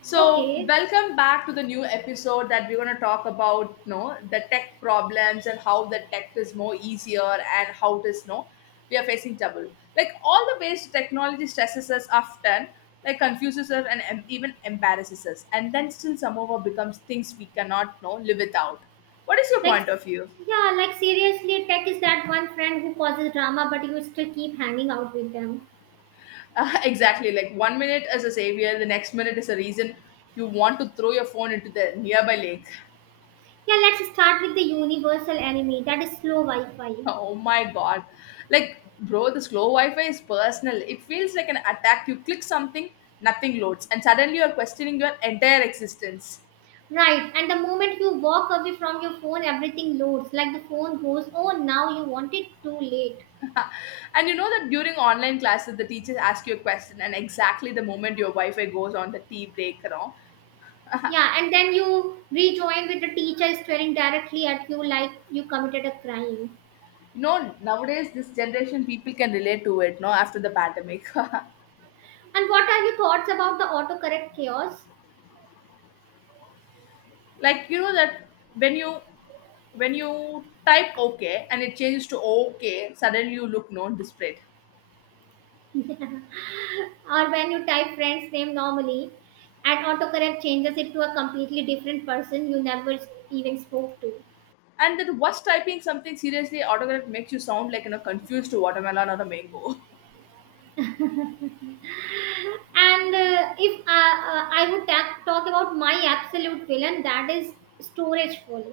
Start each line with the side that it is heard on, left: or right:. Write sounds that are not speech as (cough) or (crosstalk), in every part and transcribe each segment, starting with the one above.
left: So,
right: Okay.
left: welcome back to the new episode that we're going to talk about, you know, the tech problems and how the tech is more easier and how it is, you know, we are facing trouble. Like all the ways technology stresses us often, like confuses us and even embarrasses us. And then still somehow becomes things we cannot, you know, live without. What is your
right: Like,
left: point of view?
right: yeah, like seriously, tech is that one friend who causes drama, but you still keep hanging out with them.
left: (laughs) Exactly. Like 1 minute as a savior, the next minute is a reason you want to throw your phone into the nearby lake.
right: Yeah, let's start with the universal enemy that is slow Wi
left: (laughs)
right: Fi.
left: Oh my god. Like, bro, the slow Wi Fi is personal. It feels like an attack. You click something, nothing loads, and suddenly you're questioning your entire existence.
right: Right, and the moment you walk away from your phone, everything loads. Like the phone goes, oh, now you want it too late.
left: (laughs) And you know that during online classes, the teachers ask you a question, and exactly the moment your Wi Fi goes on the tea break.
right: Yeah, and then you rejoin with the teacher staring directly at you like you committed a crime.
left: You know, nowadays, this generation people can relate to it, no, after the pandemic. (laughs)
right: And what are your thoughts about the autocorrect chaos?
left: Like, you know, that when you when you type okay and it changes to okay, suddenly you look non displayed.
right: Or when you type friend's name normally and autocorrect changes it to a completely different person you never even spoke to.
left: And then what's typing something seriously autocorrect makes you sound like you know confused to watermelon or a mango.
right: And if I would talk about my absolute villain, that is storage full.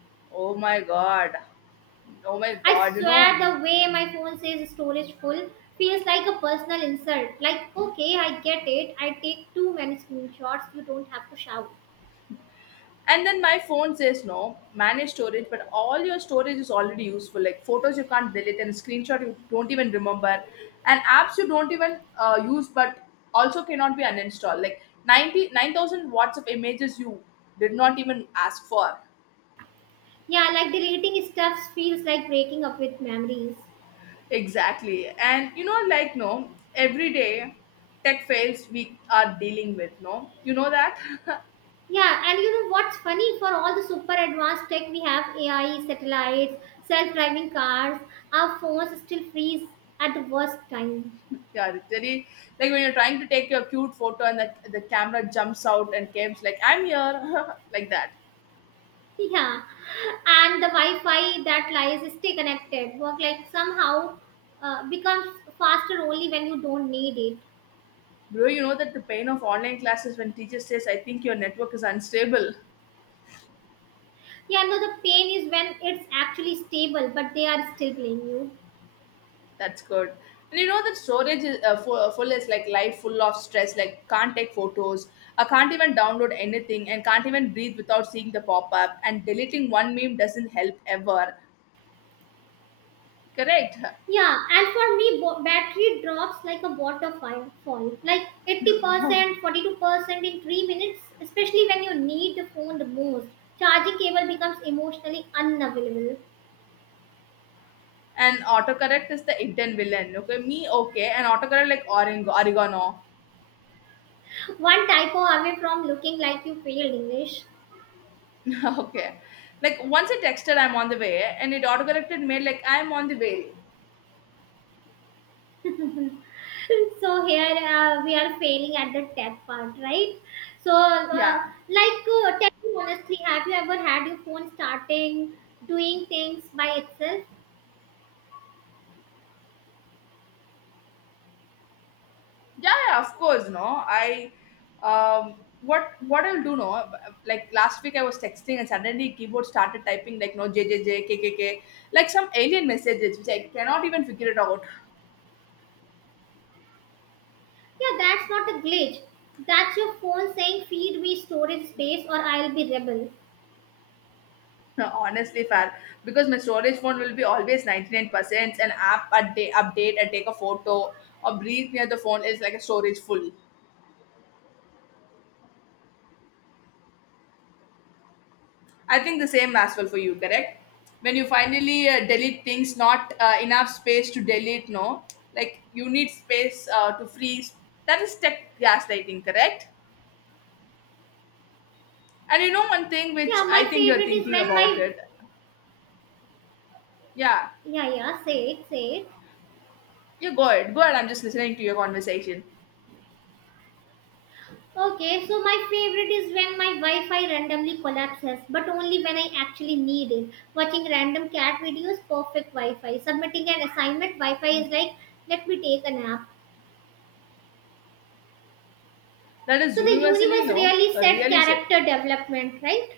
left: (laughs) Oh my god. Oh my
right: I
left: god, you
right: swear
left: know.
right: the way my phone says storage full feels like a personal insult. Like, okay, I get it, I take too many screenshots, you don't have to shout.
left: And then my phone says no, manage storage, but all your storage is already useful. Like photos you can't delete and screenshot you don't even remember. And apps you don't even use but also cannot be uninstalled. Like 99,000 watts of images you did not even ask for.
right: Yeah, like deleting stuff feels like breaking up with memories.
left: Exactly. And you know, like no, every day tech fails we are dealing with, no? You know that?
right: Yeah, and you know what's funny? For all the super advanced tech we have, AI, satellites, self-driving cars, our phones still freeze at the worst time. (laughs)
left: (laughs) Yeah, it's very like when you're trying to take your cute photo and the camera jumps out and comes like, I'm here (laughs) like that.
right: Yeah, and the Wi-Fi that lies stay connected. Work like somehow becomes faster only when you don't need it.
left: Bro, you know that the pain of online classes when teacher says, I think your network is unstable.
right: Yeah, no, the pain is when it's actually stable, but they are still playing you.
left: That's good. And you know that storage is full, full is like life full of stress. Like can't take photos. I can't even download anything, and can't even breathe without seeing the pop up. And deleting one meme doesn't help ever. Correct. (laughs)
right: Yeah, and for me, battery drops like a water fire fall, like
left: Oh.
right: 80%, 42% in 3 minutes, especially when you need the phone the most. Charging cable becomes emotionally unavailable.
left: And autocorrect is the Indian villain. Okay, me okay, and autocorrect like orango, oregano.
right: (laughs) One typo away from looking like you failed English.
left: (laughs) Okay, like once I texted I'm on the way, and it autocorrected me like I'm on the way.
right: (laughs) So here we are failing at the tech part, right? So, uh,
left: Yeah.
right: Tell me honestly, have you ever had your phone starting doing things by itself?
left: Yeah, yeah, of course no. I um what I'll do no, like last week I was texting and suddenly keyboard started typing like no JJJKKK, like some alien messages which I cannot even figure it out.
right: Yeah, that's not a glitch. That's your phone saying feed me storage space or I'll be rebel.
left: (laughs) Honestly fair, because my storage phone will be always 99%. An app a day update and take a photo or breathe near the phone is like a storage full. I think the same as well for you, correct? When you finally delete things, not enough space to delete, no? Like you need space to freeze. That is tech gaslighting, correct? And you know one thing
right: Yeah,
left: which I
right: my
left: think you're
right: favorite is
left: thinking
right: when
left: about
right: my,
left: it. Yeah,
right: yeah, yeah, say it, say it.
left: you go ahead. Go ahead. I'm just listening to your conversation.
right: Okay, so my favorite is when my Wi-Fi randomly collapses, but only when I actually need it. Watching random cat videos, perfect Wi-Fi. Submitting an assignment, Wi-Fi is like, let me take a nap.
left: That is
right: So the
left: universally,
right: universe
left: no,
right: really said
left: really said.
right: character development, right?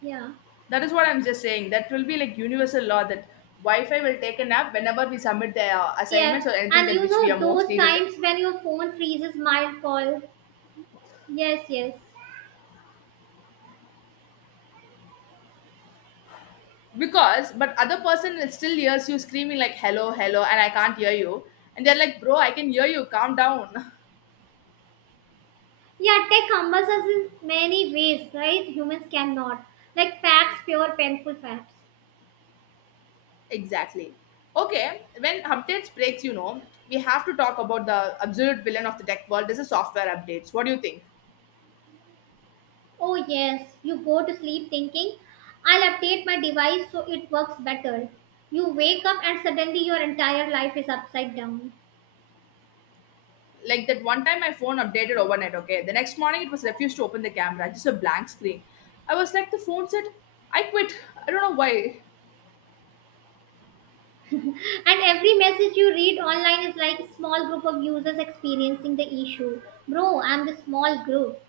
right: Yeah.
left: That is what I'm just saying. That will be like universal law that Wi-Fi will take a nap whenever we submit the
right: Yeah.
left: assignments or anything
right: And
left: that
right: you
left: which we
right: know
left: are most
right: those
left: needed.
right: times when your phone freezes mild call. Yes, yes.
left: Because but other person is still hears you screaming like hello hello and I can't hear you and they're like bro I can hear you calm down.
right: Yeah, tech humbles us in many ways, right? Humans cannot. Like facts, pure painful facts.
left: (laughs) Exactly. Okay, when updates breaks you know, we have to talk about the absolute villain of the tech world. This is software updates. What do you think?
right: Oh, yes. You go to sleep thinking, I'll update my device so it works better. You wake up and suddenly your entire life is upside down.
left: Like that one time my phone updated overnight. Okay, the next morning it was refused to open the camera, just a blank screen. I was like the phone said I quit. I don't know why.
right: And every message you read online is like a small group of users experiencing the issue. Bro, I'm the small group.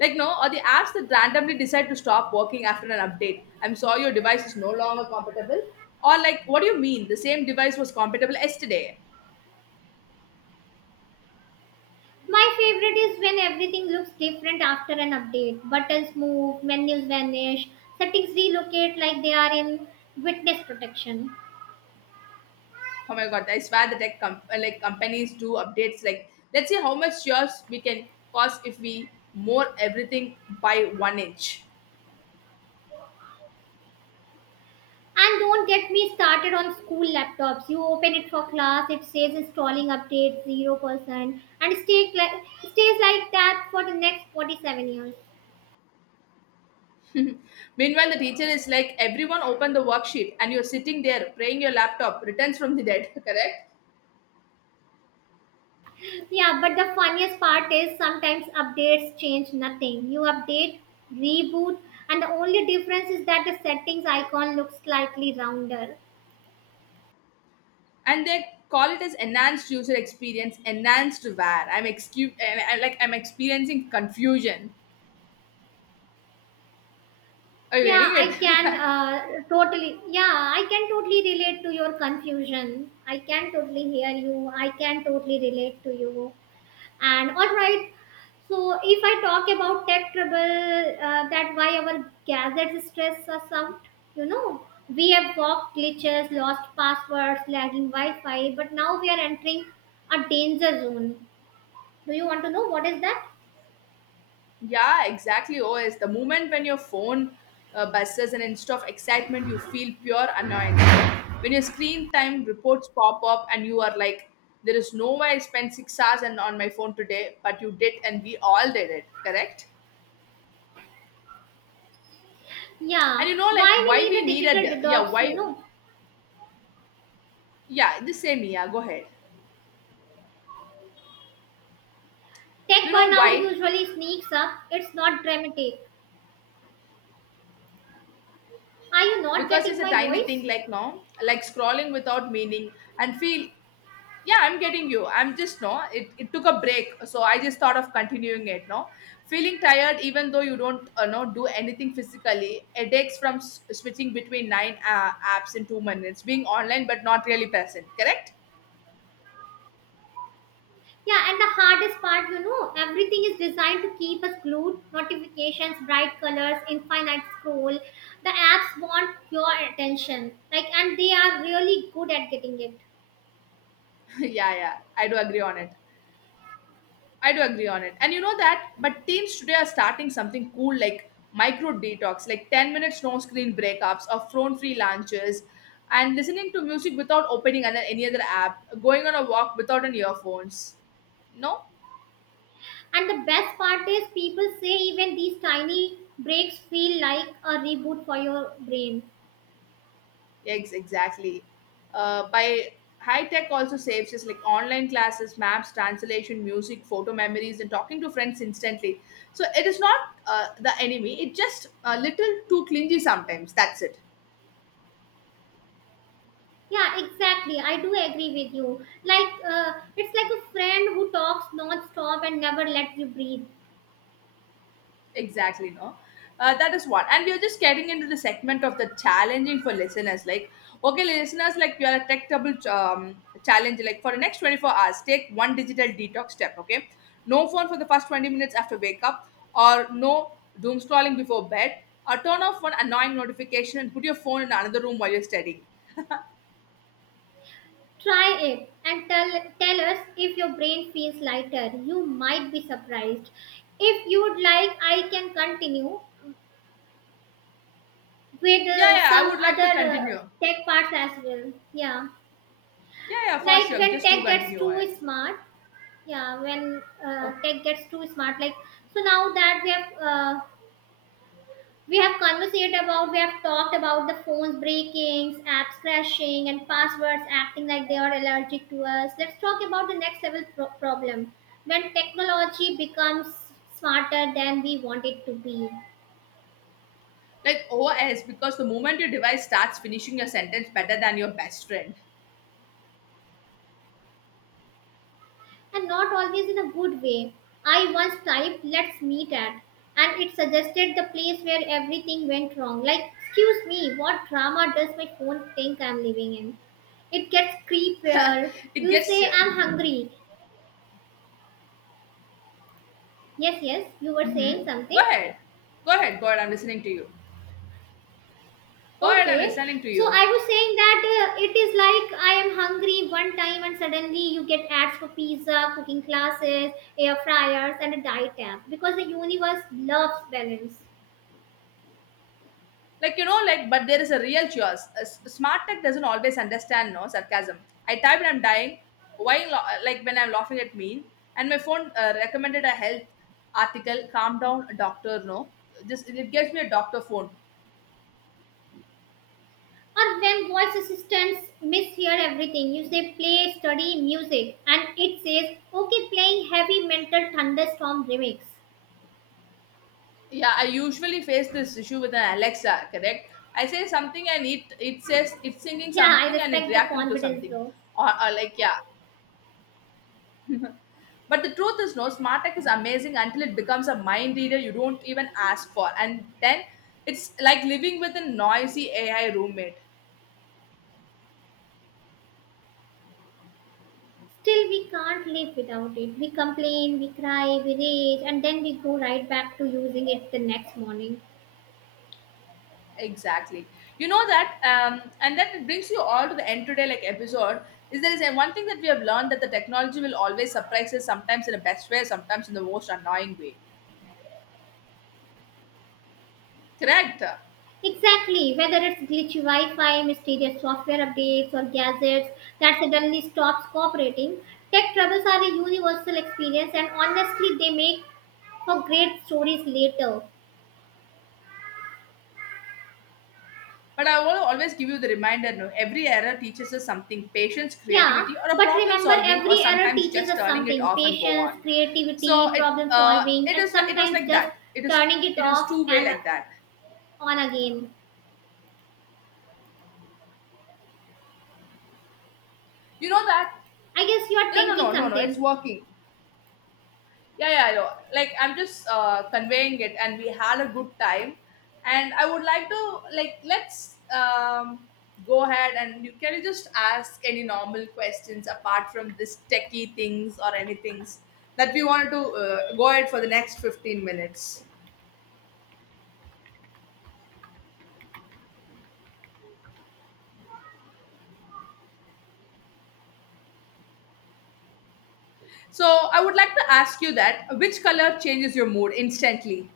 left: Like, no, or the apps that randomly decide to stop working after an update. I'm sorry, your device is no longer compatible. Or like, what do you mean? The same device was compatible yesterday.
right: My favorite is when everything looks different after an update. Buttons move, menus vanish, settings relocate like they are in witness protection.
left: Oh my god, I swear the like companies do updates. Like, let's see how much years we can cost if we more everything by one inch.
right: And don't get me started on school laptops. You open it for class, it says installing update 0% and stays like that for the next 47 years.
left: (laughs) Meanwhile, the teacher is like, everyone open the worksheet, and you're sitting there praying your laptop returns from the dead, (laughs) correct?
right: Yeah, but the funniest part is sometimes updates change nothing. You update, reboot, and the only difference is that the settings icon looks slightly rounder.
left: And they call it as enhanced user experience enhanced var. I'm excu- I- Like I'm experiencing confusion. Are you
right: Yeah,
left: getting
right: I can
left: it?
right: totally. Yeah, I can totally relate to your confusion. I can totally hear you. I can totally relate to you. And all right. So if I talk about tech trouble, that why our gadgets stress us out. You know, we have walked glitches, lost passwords, lagging Wi-Fi, but now we are entering a danger zone. Do you want to know what is that?
left: (laughs) Yeah, exactly os the moment when your phone buzzes and instead of excitement you feel pure annoyance no, when your screen time reports pop up and you are like there is no way I spent 6 hours and on my phone today, but you did, and we all did it, correct? And
right: Yeah,
left: you know like why
right: why we need
left: we
right: a
left: need
right: digital
left: needed. Yeah,
right: detox? You
left: why.
right: know,
left: Yeah, the same, yeah, go ahead.
right: tech
left: You know
right: burnout
left: why,
right: usually sneaks up. It's not dramatic. Are you not
left: because it's
right: getting
left: a
right: my
left: tiny
right: voice?
left: thing like no, like scrolling without meaning and feel. Yeah, I'm getting you. I'm just no it took a break so I just thought of continuing it no, feeling tired even though you don't no do anything physically, headaches from switching between nine apps in 2 minutes, being online but not really present, correct?
right: Yeah, and the hardest part, you know, everything is designed to keep us glued. Notifications, bright colors, infinite scroll. The apps want your attention. Like, and they are really good at getting it.
left: (laughs) Yeah, yeah, I do agree on it. I do agree on it. And you know that, but teens today are starting something cool like micro detox, like 10 minutes no screen breakups or phone free lunches, and listening to music without opening any other app, going on a walk without an earphones. No?
right: And the best part is, people say even these tiny breaks feel like a reboot for your brain.
left: Yes, exactly. By high tech also saves us, like online classes, maps, translation, music, photo memories, and talking to friends instantly. So it is not the enemy. It just a little too clingy sometimes. That's it.
right: Yeah, exactly. I do agree with you. Like, it's like a friend who talks non-stop and never lets you breathe.
left: Exactly, no. That is one. And we are just getting into the segment of the challenging for listeners. Like, okay, listeners, like we are a tech double challenge. Like for the next 24 hours, take one digital detox step, okay? No phone for the first 20 minutes after wake up, or no doom scrolling before bed, or turn off one annoying notification and put your phone in another room while you're studying.
right: Try it and tell us if your brain feels lighter. You might be surprised. If you would like, I can continue with
left: Yeah, yeah, I
right: some
left: would like
right: other
left: to continue.
right: tech parts as well. Yeah,
left: Yeah, yeah, for
right: like
left: sure.
right: when
left: Just do
right: tech gets
left: continue on it.
right: too smart. Yeah, when
left: Okay.
right: tech gets too smart. Like, so now that we have. We have conversated about, we have talked about the phones breakings, apps crashing, and passwords acting like they are allergic to us. Let's talk about the next level problem, when technology becomes smarter than we want it to be,
left: Like OS, because the moment your device starts finishing your sentence better than your best friend,
right: and not always in a good way. I once typed, let's meet at, and it suggested the place where everything went wrong. Like, excuse me, what drama does my phone think I'm living in? It gets creepier.
left: (laughs) it
right: You
left: gets.
right: say, I'm hungry. Yes, yes, you were saying
left: Hmm. Go
right: something.
left: ahead. Go ahead. Go ahead. I'm listening to you. Go ahead. I'm
right: Okay,
left: listening to
right: so
left: you.
right: I was saying that it is like I am hungry one time and suddenly you get ads for pizza, cooking classes, air fryers, and a diet app because the universe loves balance.
left: Like, you know, like, but there is a real choice. A smart tech doesn't always understand, no, sarcasm. I typed I'm dying, why, like, when I'm laughing at me, and my phone recommended a health article, calm down, doctor, no. Just, it gives me a doctor phone.
right: Or when voice assistants mishear everything, you say play, study, music, and it says okay, playing heavy mental thunderstorm remix.
left: Yeah, I usually face this issue with an Alexa, correct? I say something and it says it's singing
right: Yeah, I
left: something and it
right: respect the
left: reacting to
right: confidence
left: something.
right: though.
left: Or like yeah. But the truth is no, smart tech is amazing until it becomes a mind reader you don't even ask for. And then it's like living with a noisy AI roommate.
right: Still, we can't live without it. We complain, we cry, we rage, and then we go right back to using it the next morning.
left: Exactly. You know that, and that it brings you all to the end today, like episode. Is there is a, one thing that we have learned that the technology will always surprise us, sometimes in the best way, sometimes in the most annoying way. Correct.
right: Exactly, whether it's glitchy Wi Fi, mysterious software updates, or gadgets that suddenly stops cooperating, tech troubles are a universal experience, and honestly, they make for great stories later.
left: But I will always give you the reminder no, every error teaches us something patience,
right: Yeah,
left: creativity, or a
right: but
left: problem
right: remember,
left: solving, or
right: every error
left: sometimes
right: teaches
left: just
right: us
left: turning it
right: something,
left: off and go on.
right: patience,
left: So
right: creativity,
left: it
right: problem solving,
left: it
right: and
left: is like it was
right: sometimes
left: like
right: just
left: that.
right: turning it
left: It is
right: off
left: two-way
right: and
left: like that.
right: on again.
left: You know that?
right: I guess you are
left: No, no,
right: thinking
left: no, no, no. It's
right: something.
left: working. Yeah, yeah, I know. Like I'm just conveying it and we had a good time and I would like to like let's go ahead and you can you just ask any normal questions apart from this techie things or anything that we wanted to go ahead for the next 15 minutes. So I would like to ask you that which color changes your mood instantly.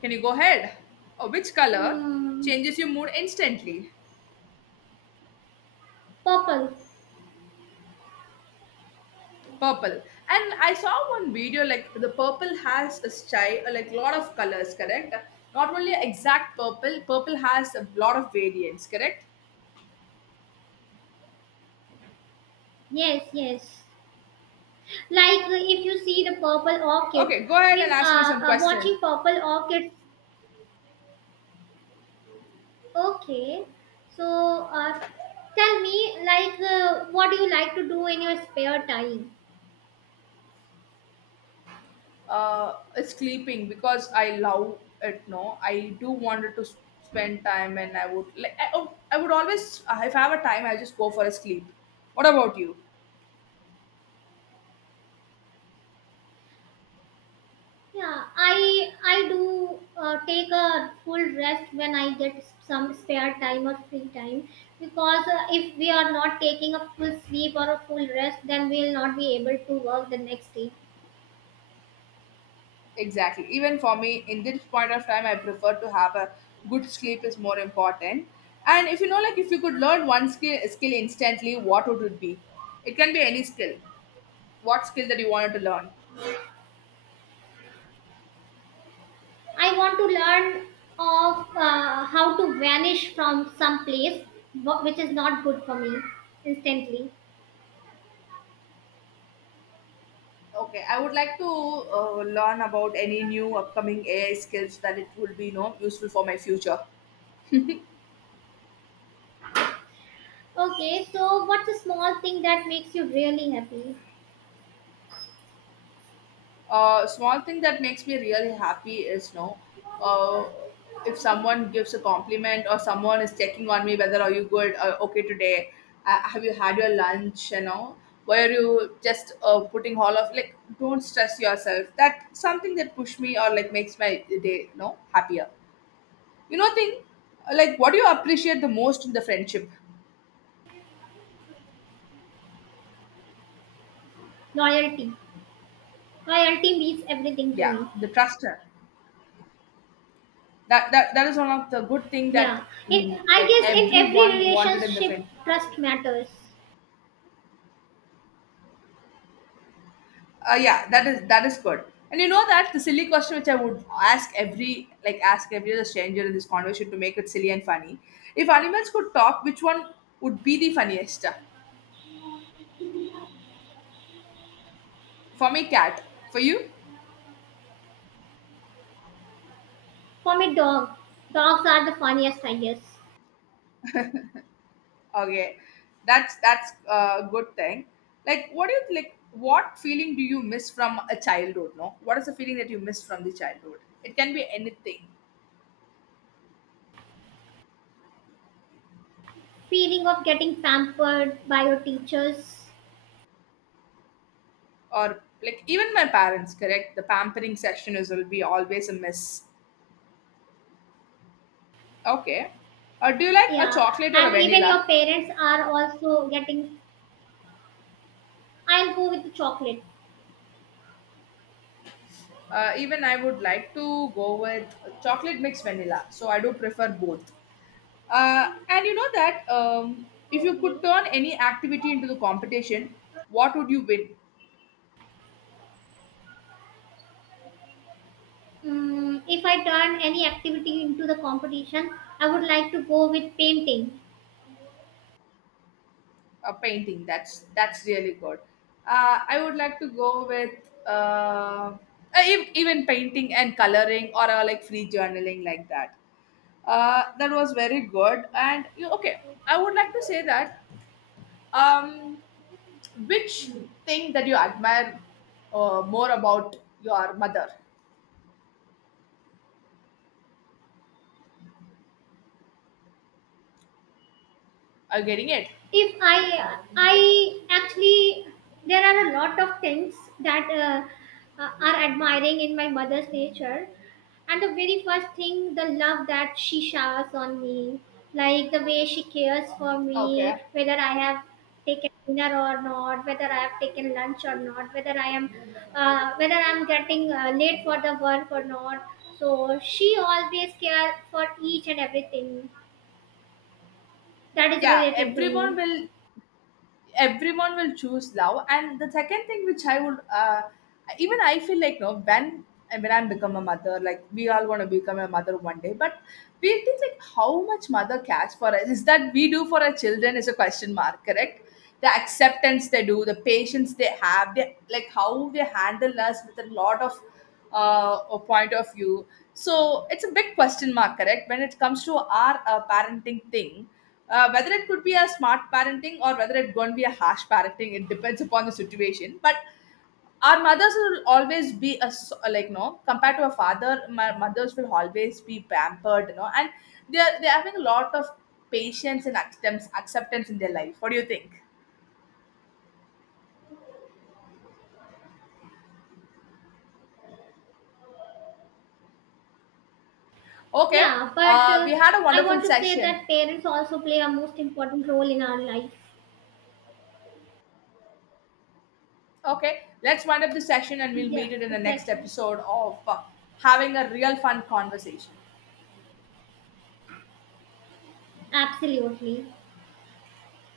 left: Can you go ahead? Or which color
right: Mm,
left: changes your mood instantly.
right: purple.
left: Purple. And I saw one video like the purple has a style, like lot of colors, correct? Not only exact purple, purple has a lot of variants, correct?
right: Yes, yes. Like, if you see the purple orchids,
left: Okay, go ahead and
right: means
left: ask me some question.
right: watching purple orchids. Okay. So, tell me, like, what do you like to do in your spare time?
left: It's sleeping because I love it. No, I do wanted to spend time, and I would like I would always if I have a time, I just go for a sleep. What about you?
right: Yeah, I do take a full rest when I get some spare time or free time, because if we are not taking a full sleep or a full rest, then we will not be able to work the next day.
left: Exactly. Even for me, in this point of time, I prefer to have a good sleep is more important. And if you know, like, if you could learn one skill instantly, what would it be? It can be any skill. What skill that you wanted to learn?
right: I want to learn of how to vanish from some place which is not good for me instantly.
left: Okay, I would like to learn about any new upcoming AI skills that it will be, you know, useful for my future.
right: Okay, so what's a small thing that makes you really happy?
left: Small thing that makes me really happy is no, uh, if someone gives a compliment or someone is checking on me whether are you good, okay today, have you had your lunch, you know, where you just putting all of like don't stress yourself. That something that push me or like makes my day you know happier. You know thing like what do you appreciate the most in the friendship?
right: Loyalty. Loyalty means everything to
left: Yeah,
right: me.
left: the trust. That is one of the good thing
right: Yeah,
left: that
right: in, I
left: like
right: guess in every
left: everyone wanted in the
right: relationship,
left: friendship.
right: trust matters.
left: Yeah, that is good. And you know that the silly question which I would ask every other stranger in this conversation to make it silly and funny. If animals could talk, which one would be the funniest? For me, cat. For you?
right: For me, dog. Dogs are the funniest, I guess.
left: Okay, that's a good thing. Like, what do you like? What feeling do you miss from a childhood? No, What is the feeling that you miss from the childhood? It can be anything,
right: Feeling of getting pampered by your teachers.
left: or like even my parents. Correct, the pampering session is will be always a miss. Okay. Do you like a
right: Yeah,
left: chocolate or a
right: and even
left: vanilla?
right: your parents are also getting. I'll go with the chocolate.
left: Even I would like to go with chocolate mixed vanilla. So I do prefer both. And you know that if you could
right: Okay.
left: turn any activity into the competition, what would you win?
right: Mm, if I turn any activity into the competition, I would like to go with painting.
left: A painting. That's really good. I would like to go with uh, uh, even painting and coloring or like free journaling like that. That was very good. I would like to say that. Um, Which thing that you admire more about your mother? Are you getting it?
right: If I I actually, there are a lot of things that are admiring in my mother's nature, and the very first thing, the love that she showers on me, like the way she cares for
left: Okay.
right: me, whether I have taken dinner or not, whether I have taken lunch or not, whether I am whether I'm getting late for the work or not, so she always cares for each and everything that is
left: Yeah,
right: related to
left: everyone
right: me.
left: will everyone will choose love, and the second thing which I would, even I feel like no when I'm become a mother, like we all want to become a mother one day, but we think like how much mother cares for us is that we do for our children is a question mark, correct? The acceptance they do, the patience they have, they like how they handle us with a lot of a point of view. So it's a big question mark, correct, when it comes to our parenting thing. Whether it could be a smart parenting or whether it going to be a harsh parenting, it depends upon the situation. But our mothers will always be a like no, compared to a father, my mothers will always be pampered, you know, and they're having a lot of patience and acceptance in their life. What do you think? Okay,
right: Yeah, but
left: we had a
right: I
left: wonderful
right: want to say
left: session.
right: that parents also play a most important role in our life.
left: Okay, let's wind up the session and we'll
right: Yeah,
left: meet it in the next
right: exactly.
left: episode of having a real fun conversation.
right: Absolutely.